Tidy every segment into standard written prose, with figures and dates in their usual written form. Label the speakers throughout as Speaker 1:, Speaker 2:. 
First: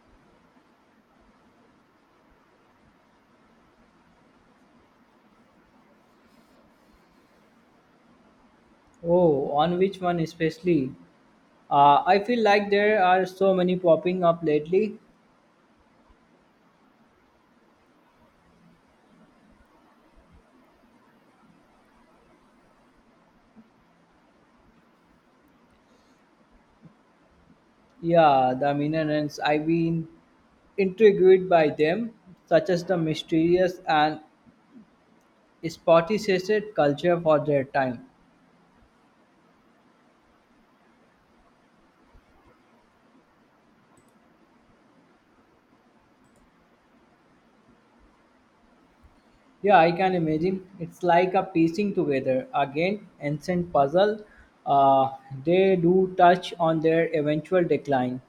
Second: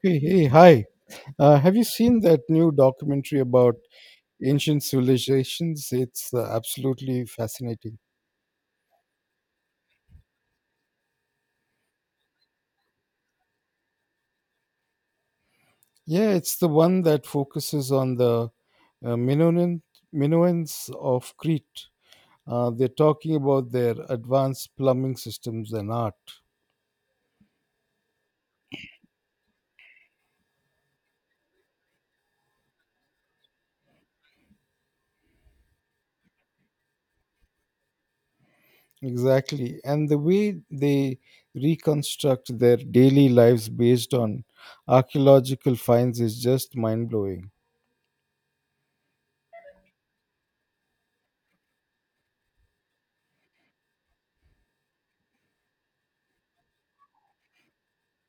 Speaker 1: Hey, hey, hi. Have you seen that new documentary about ancient civilizations? It's absolutely fascinating.
Speaker 2: Oh, on which one especially? I feel like there are so many popping up lately.
Speaker 1: Yeah, it's the one that focuses on the uh, Minoan, Minoans of Crete. They're talking about their advanced plumbing systems and art.
Speaker 2: Yeah, the minerals. I've been intrigued by them, such as the mysterious and spotty-sated culture for their time.
Speaker 1: Exactly. And the way they reconstruct their daily lives based on archaeological finds is just mind blowing.
Speaker 2: Yeah, I can imagine. It's like a piecing together again, ancient puzzle. Uh, they do touch on their eventual decline.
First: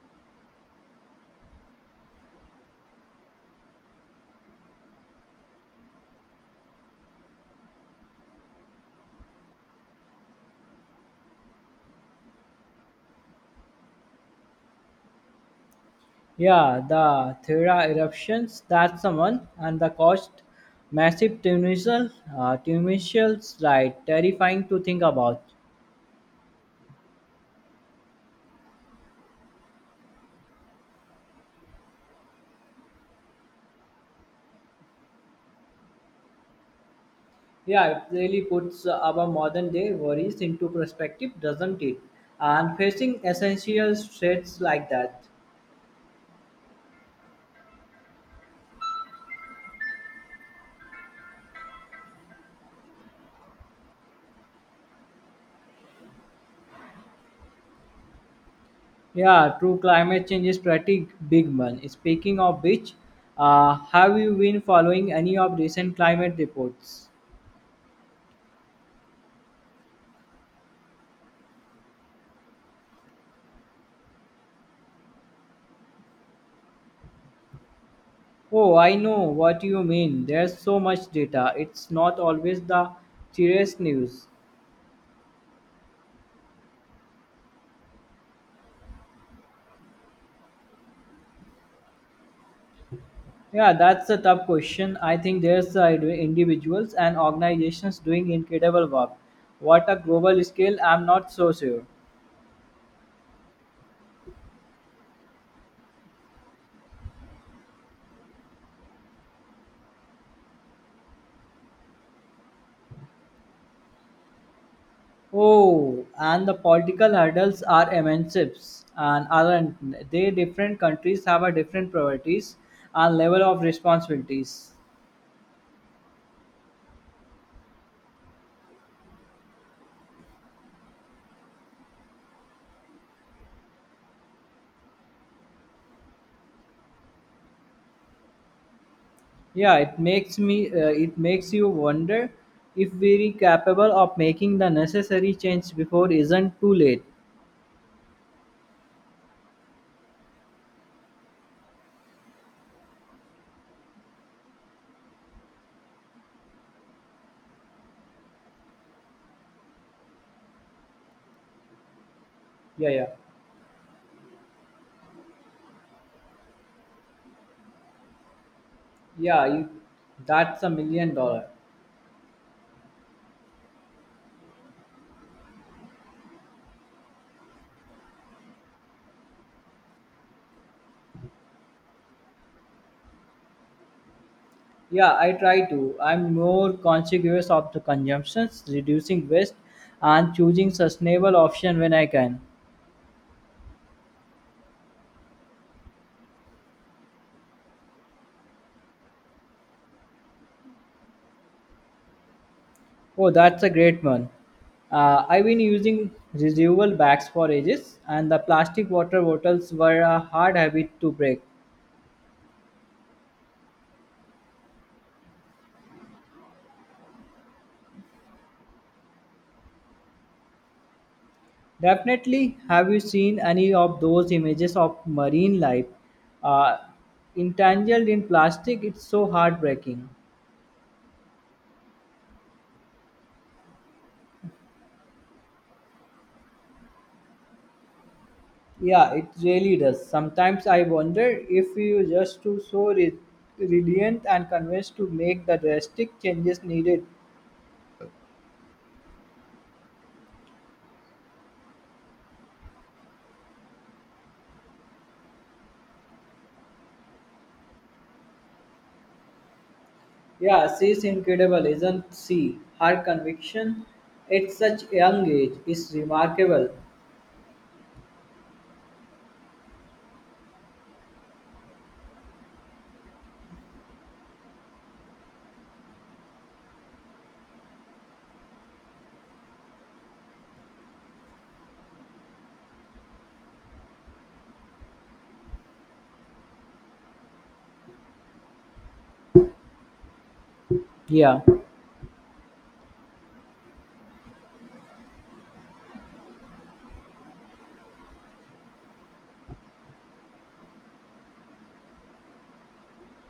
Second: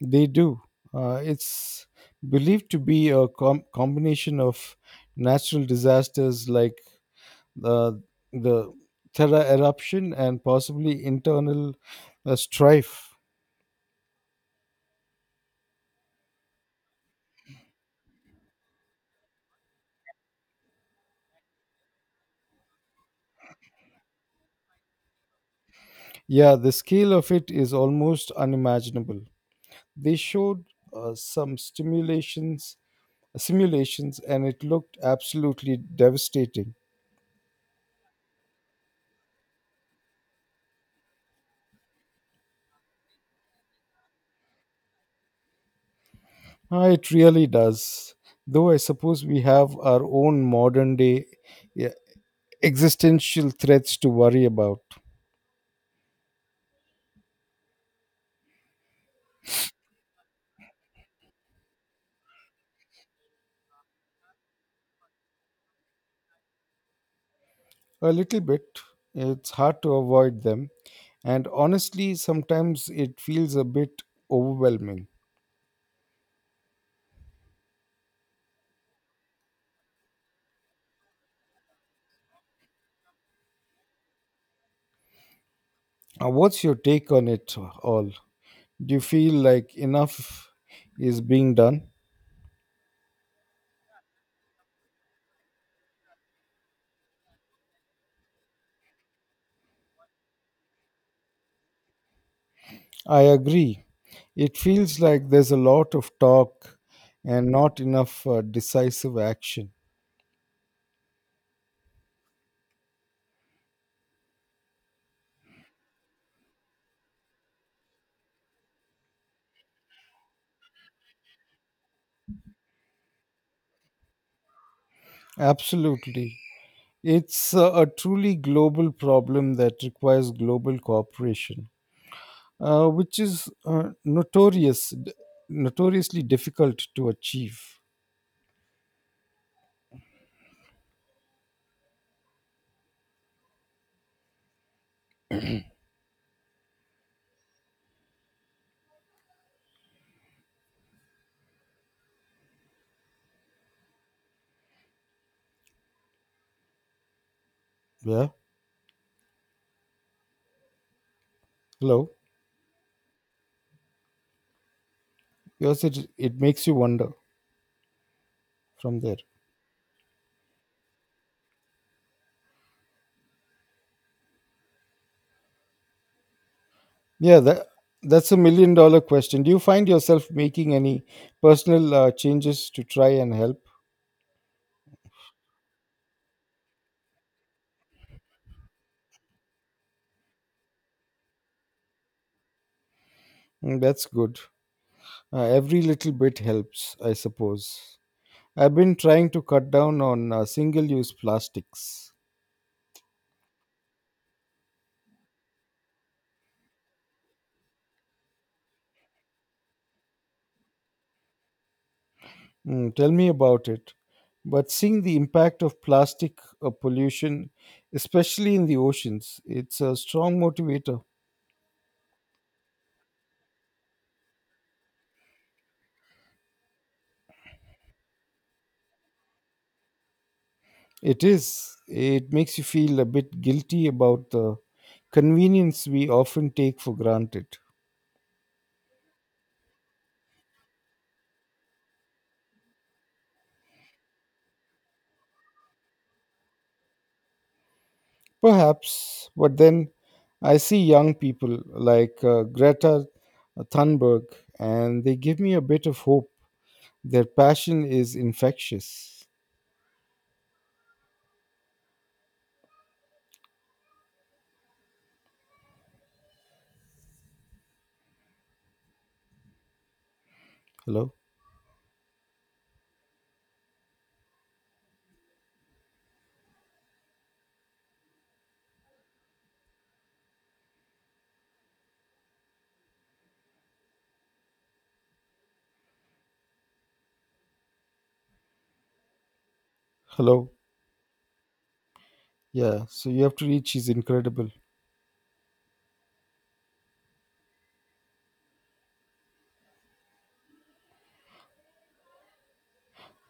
Speaker 1: They do. It's believed to be a combination of natural disasters like the the Thera eruption and possibly internal strife.
Speaker 2: Yeah, the Thera eruptions, that's the one, and the cost massive tunisial, tunisials, right? Terrifying to think about.
Speaker 1: Yeah, the scale of it is almost unimaginable. They showed uh, some stimulations, simulations, and it looked absolutely devastating.
Speaker 2: Yeah, it really puts our modern day worries into perspective, doesn't it? And facing essential threats like that.
Speaker 1: Ah, it really does. Though I suppose we have our own modern day existential threats to worry about.
Speaker 2: Yeah, true climate change is pretty big one. Speaking of which, have you been following any of recent climate reports?
Speaker 1: A little bit. It's hard to avoid them. And honestly, sometimes it feels a bit overwhelming.
Speaker 2: Oh, I know what you mean. There's so much data. It's not always the serious news.
Speaker 1: What's your take on it all? Do you feel like enough is being done?
Speaker 2: Yeah, that's a tough question. I think there's individuals and organizations doing incredible work. What a global scale, I'm not so sure.
Speaker 1: I agree. It feels like there's a lot of talk and not enough decisive action.
Speaker 2: Oh, and the political hurdles are immense, and aren't they? Different countries have a different priorities and level of responsibilities.
Speaker 1: Absolutely. It's a truly global problem that requires global cooperation. Which is notoriously difficult to achieve.
Speaker 2: Yeah, it makes you wonder if we're capable of making the necessary change before isn't too late.
Speaker 1: Yeah. Hello.
Speaker 2: Yeah, yeah,
Speaker 1: Because it makes you wonder from there.
Speaker 2: yeah. You, that's a million dollar.
Speaker 1: Yeah. That's a million dollar question. Do you find yourself making any personal changes to try and help?
Speaker 2: Yeah, I try to. I'm more conscious of the consumptions, reducing waste, and choosing sustainable option when I can.
Speaker 1: Mm, that's good. Every little bit helps, I suppose. I've been trying to cut down on single use plastics.
Speaker 2: Oh, that's a great one. I've been using reusable bags for ages, and the plastic water bottles were a hard habit to break.
Speaker 1: Mm, tell me about it. But seeing the impact of plastic pollution, especially in the oceans, it's a strong motivator.
Speaker 2: Definitely, have you seen any of those images of marine life uh, entangled in plastic? It's so heartbreaking.
Speaker 1: It is. It makes you feel a bit guilty about the convenience we often take for granted.
Speaker 2: Yeah, it really does. Sometimes I wonder if we were just too resilient and convinced to make the drastic changes needed.
Speaker 1: Perhaps, but then I see young people like Greta Thunberg, and they give me a bit of hope. Their passion is infectious.
Speaker 2: Yeah, she's incredible, isn't she? Her conviction at such a young age is remarkable.
Speaker 1: Hello? Hello?
Speaker 2: Yeah.
Speaker 1: Yeah, so you have to read She's Incredible.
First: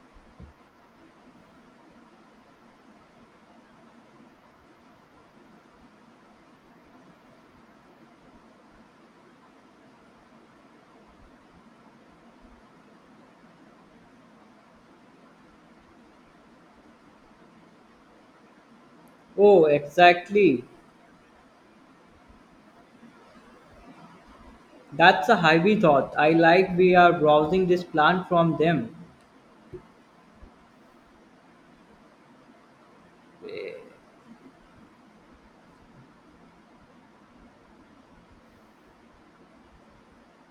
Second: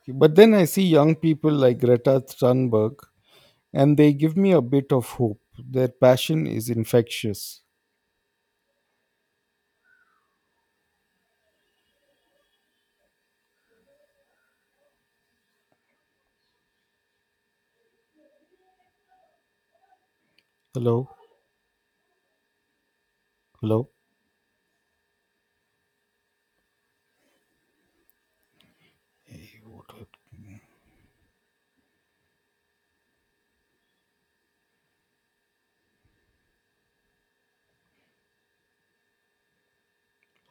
Speaker 1: But then I see young people like Greta Thunberg, and they give me a bit of hope. Their passion is infectious.
Speaker 2: Oh, exactly.
Speaker 1: Hello? Hello?
Speaker 2: That's a Ivy thought. I like we are browsing this plant from them.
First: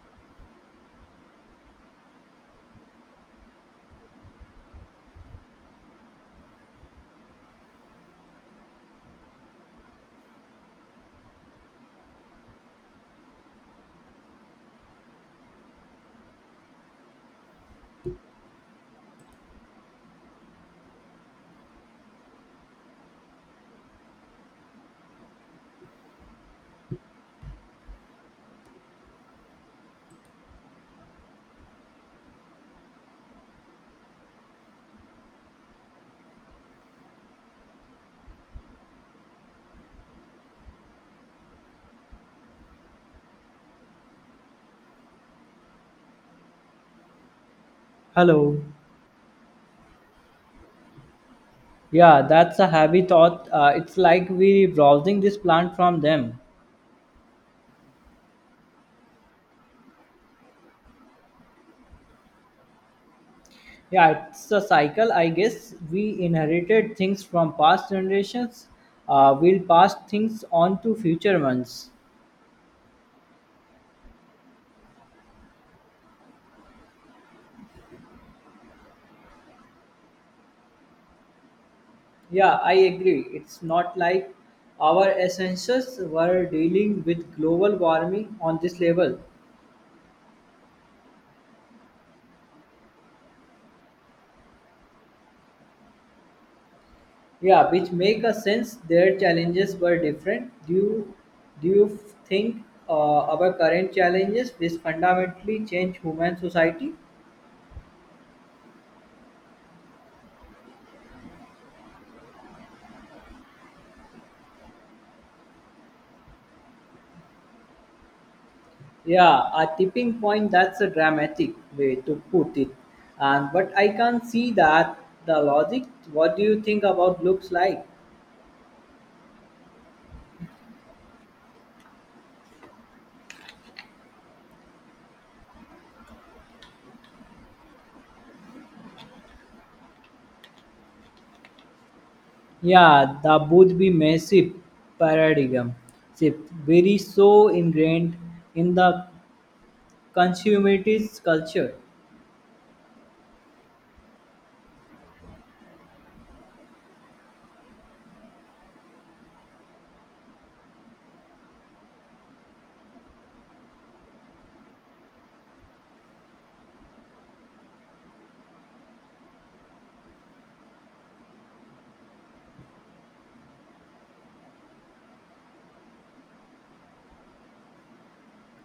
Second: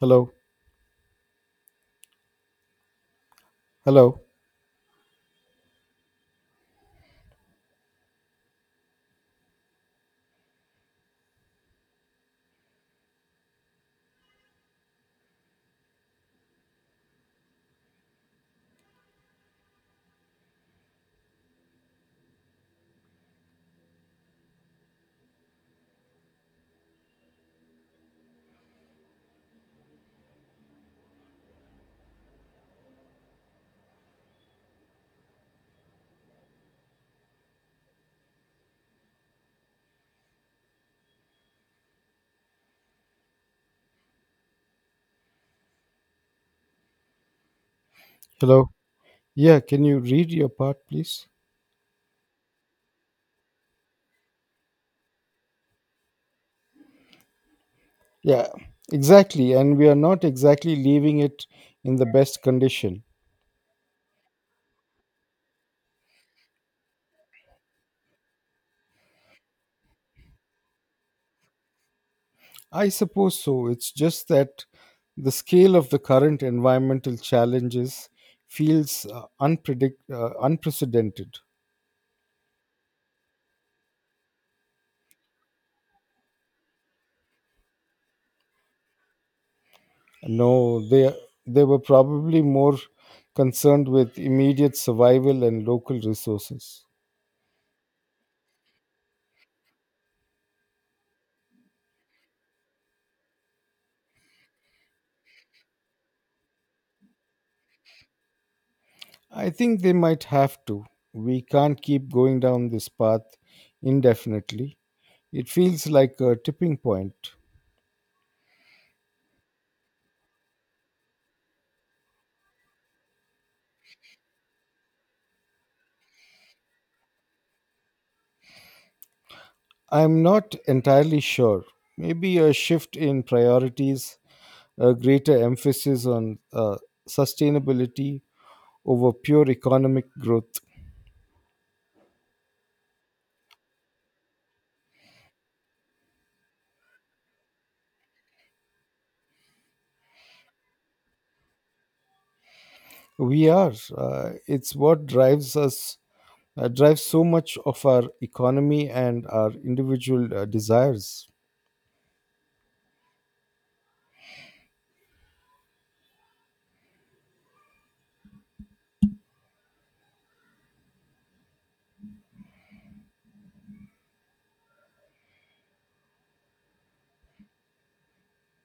Speaker 1: Hello? Hello?
Speaker 2: Hello.
Speaker 1: Hello? Yeah, can you read your part, please?
Speaker 2: Yeah, that's a heavy thought. It's like we browsing this plant from them.
Speaker 1: Yeah, exactly. And we are not exactly leaving it in the best condition.
Speaker 2: Yeah, it's a cycle. I guess we inherited things from past generations. We'll pass things on to future ones.
Speaker 1: I suppose so. It's just that the scale of the current environmental challenges feels unprecedented.
Speaker 2: Yeah, I agree. It's not like our essentials were dealing with global warming on this level.
Speaker 1: No, they were probably more concerned with immediate survival and local resources.
Speaker 2: Yeah, which make a sense. Their challenges were different. Do you think our current challenges will fundamentally change human society?
Speaker 1: I think they might have to. We can't keep going down this path indefinitely. It feels like a tipping point.
Speaker 2: Yeah, a tipping point. That's a dramatic way to put it. And but I can't see that the logic. What do you think about looks like?
Speaker 1: I'm not entirely sure. Maybe a shift in priorities, a greater emphasis on sustainability over pure economic growth.
Speaker 2: Yeah, the would be massive paradigm shift, very so ingrained in the consumerist culture.
Speaker 1: We are. It's what drives us, drives so much of our economy and our individual desires.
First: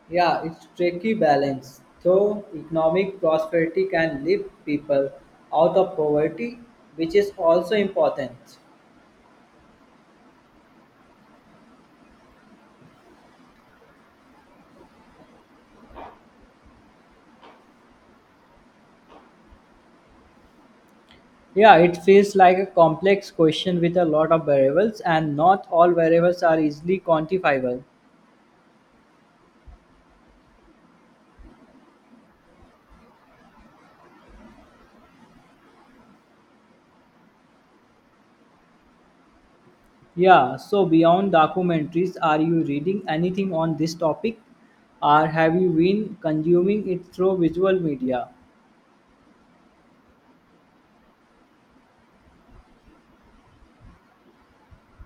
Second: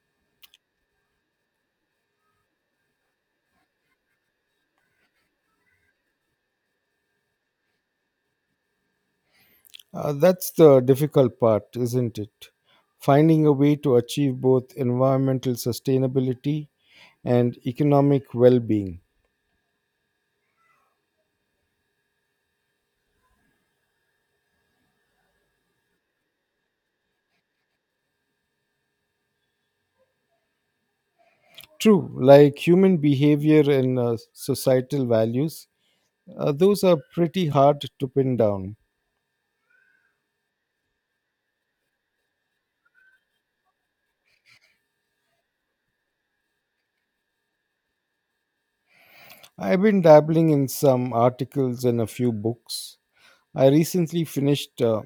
Speaker 2: Yeah, it's tricky balance. Though economic prosperity can lift people out of poverty, which is also important.
Speaker 1: That's the difficult part, isn't it? Finding a way to achieve both environmental sustainability and economic well being.
Speaker 2: Yeah, it feels like a complex question with a lot of variables, and not all variables are easily quantifiable.
Speaker 1: True, like human behavior and societal values, those are pretty hard to pin down.
Speaker 2: Yeah, so beyond documentaries, are you reading anything on this topic, or have you been consuming it through visual media?
Speaker 1: I've been dabbling in some articles and a few books. I recently finished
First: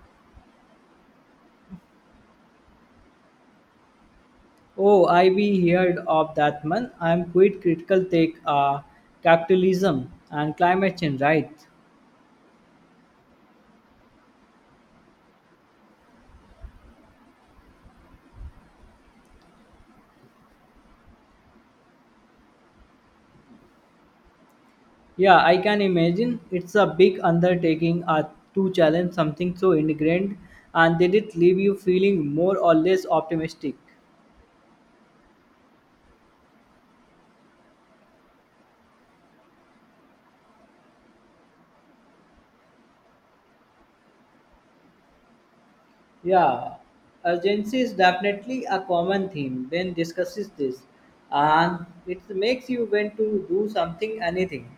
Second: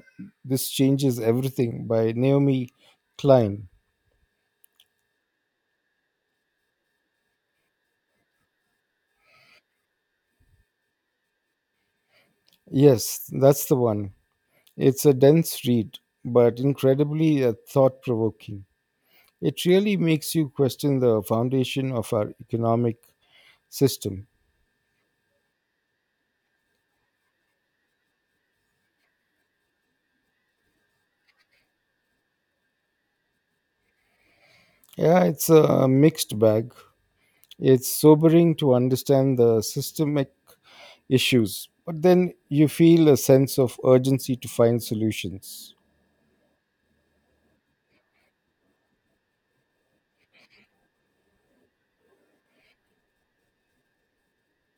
Speaker 1: This Changes Everything by Naomi Klein.
Speaker 2: Oh, I be heard of that man. I'm quite critical take capitalism and climate change, right?
Speaker 1: Yes, that's the one. It's a dense read, but incredibly thought provoking. It really makes you question the foundation of our economic system.
Speaker 2: Yeah, I can imagine it's a big undertaking to challenge something so ingrained, and did it leave you feeling more or less optimistic?
Speaker 1: Yeah, it's a mixed bag. It's sobering to understand the systemic issues, but then you feel a sense of urgency to find solutions.
Speaker 2: Yeah, urgency is definitely a common theme when discusses this, and it makes you want to do something, anything.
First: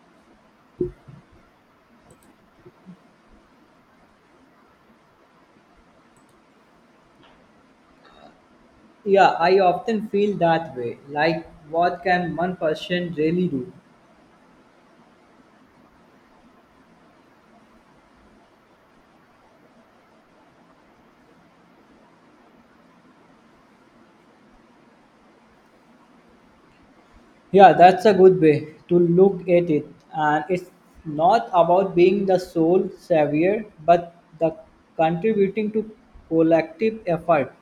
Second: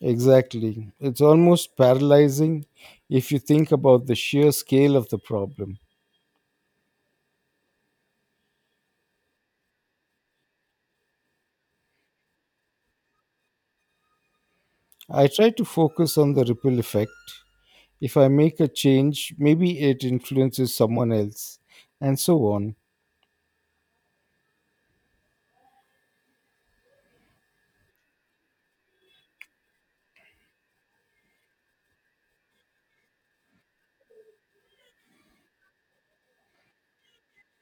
Speaker 1: Exactly. It's almost paralyzing if you think about the sheer scale of the problem.
Speaker 2: Yeah, I often feel that way. Like, what can one person really do?
Speaker 1: I try to focus on the ripple effect. If I make a change, maybe it influences someone else, and so on.
Speaker 2: Yeah, that's a good way to look at it. And it's not about being the sole savior, but the contributing to collective effort.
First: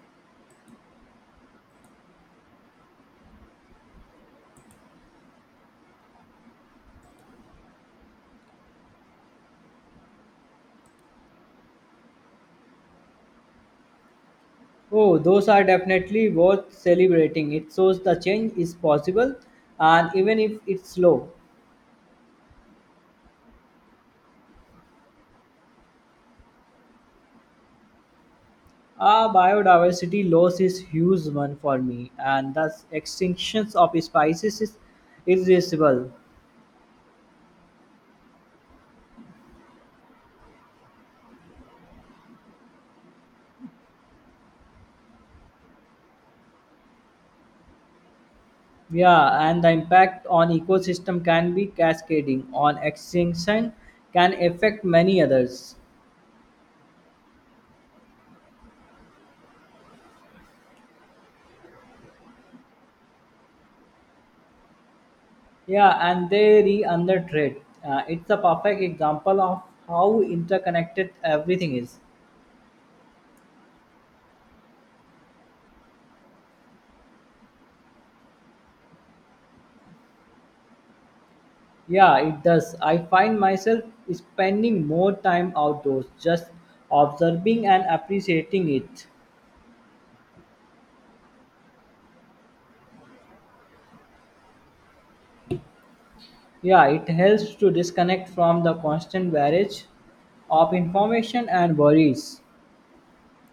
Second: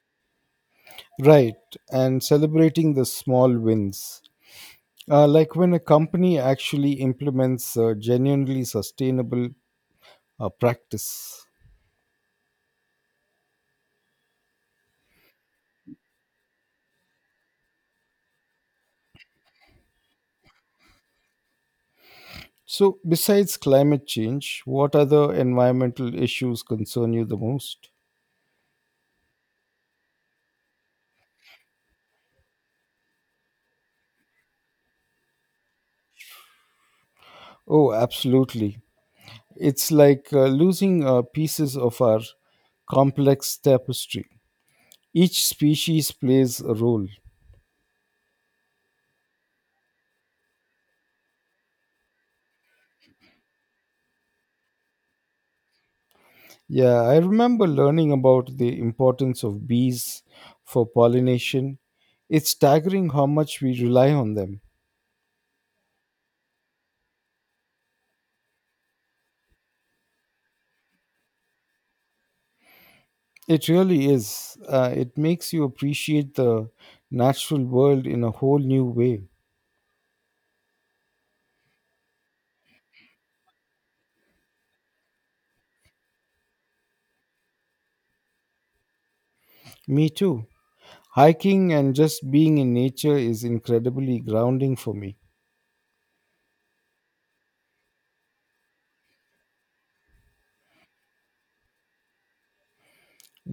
Speaker 1: Right, and celebrating the small wins. Like when a company actually implements a genuinely sustainable practice.
Speaker 2: Oh, those are definitely worth celebrating. It shows the change is possible, and even if it's slow.
Speaker 1: So, besides climate change, what other environmental issues concern you the most?
Speaker 2: Ah, biodiversity loss is huge one for me, and thus extinctions of species is irreversible.
Speaker 1: Oh, absolutely. It's like losing pieces of our complex tapestry. Each species plays a role.
Speaker 2: Yeah, and the impact on ecosystem can be cascading. On extinction can affect many others.
Speaker 1: Yeah, I remember learning about the importance of bees for pollination. It's staggering how much we rely on them.
Speaker 2: Yeah, and they re under trade. It's a perfect example of how interconnected everything is.
Speaker 1: It really is. It makes you appreciate the natural world in a whole new way.
Speaker 2: Yeah, it does. I find myself spending more time outdoors, just observing and appreciating it.
Speaker 1: Me too. Hiking and just being in nature is incredibly grounding for me.
Speaker 2: Yeah, it helps to disconnect from the constant barrage of information and worries.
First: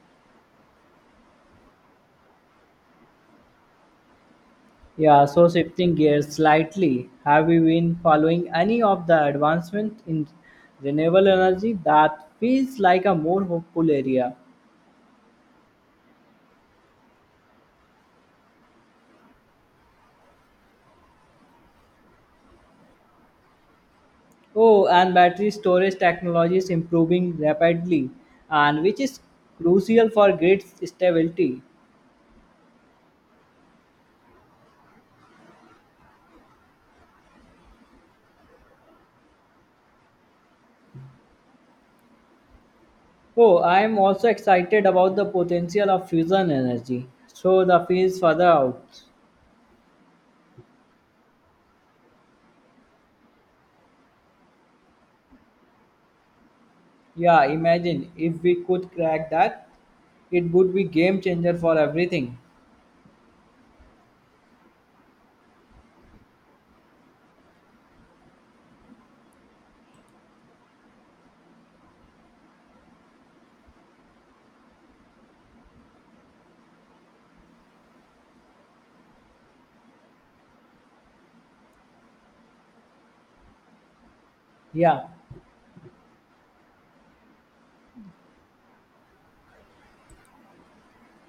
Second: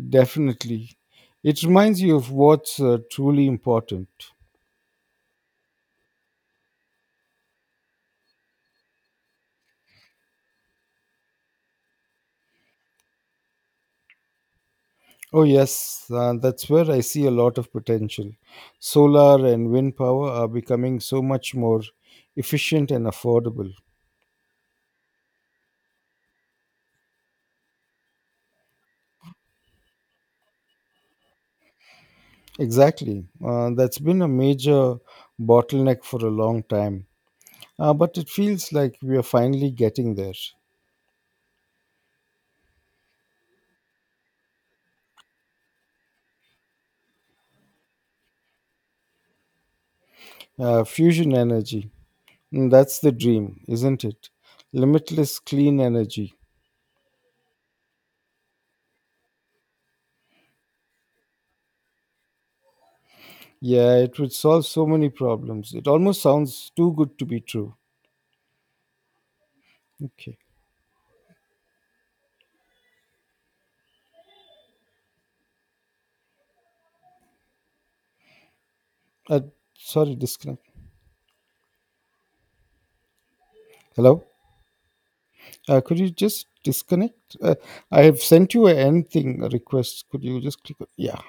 Speaker 1: Definitely. It reminds you of what's truly important.
Speaker 2: Yeah, so shifting gears slightly, have you been following any of the advancement in renewable energy that feels like a more hopeful area?
Speaker 1: Oh, yes, that's where I see a lot of potential. Solar and wind power are becoming so much more efficient and affordable.
Speaker 2: Oh, and battery storage technology is improving rapidly, and which is crucial for grid stability.
Speaker 1: Exactly. That's been a major bottleneck for a long time. But it feels like we are finally getting there.
Speaker 2: Oh, I am also excited about the potential of fusion energy. So the fields further out.
Speaker 1: Fusion energy. Mm, that's the dream, isn't it? Limitless clean energy.
Speaker 2: Yeah, imagine if we could crack that, it would be game changer for everything.
Speaker 1: Yeah, it would solve so many problems. It almost sounds too good to be true. Okay. Uh, Sorry, disconnect. Hello?
Speaker 2: Yeah.
Speaker 1: Could you just disconnect? I have sent you an end thing a request. Could you just click? On- Yeah.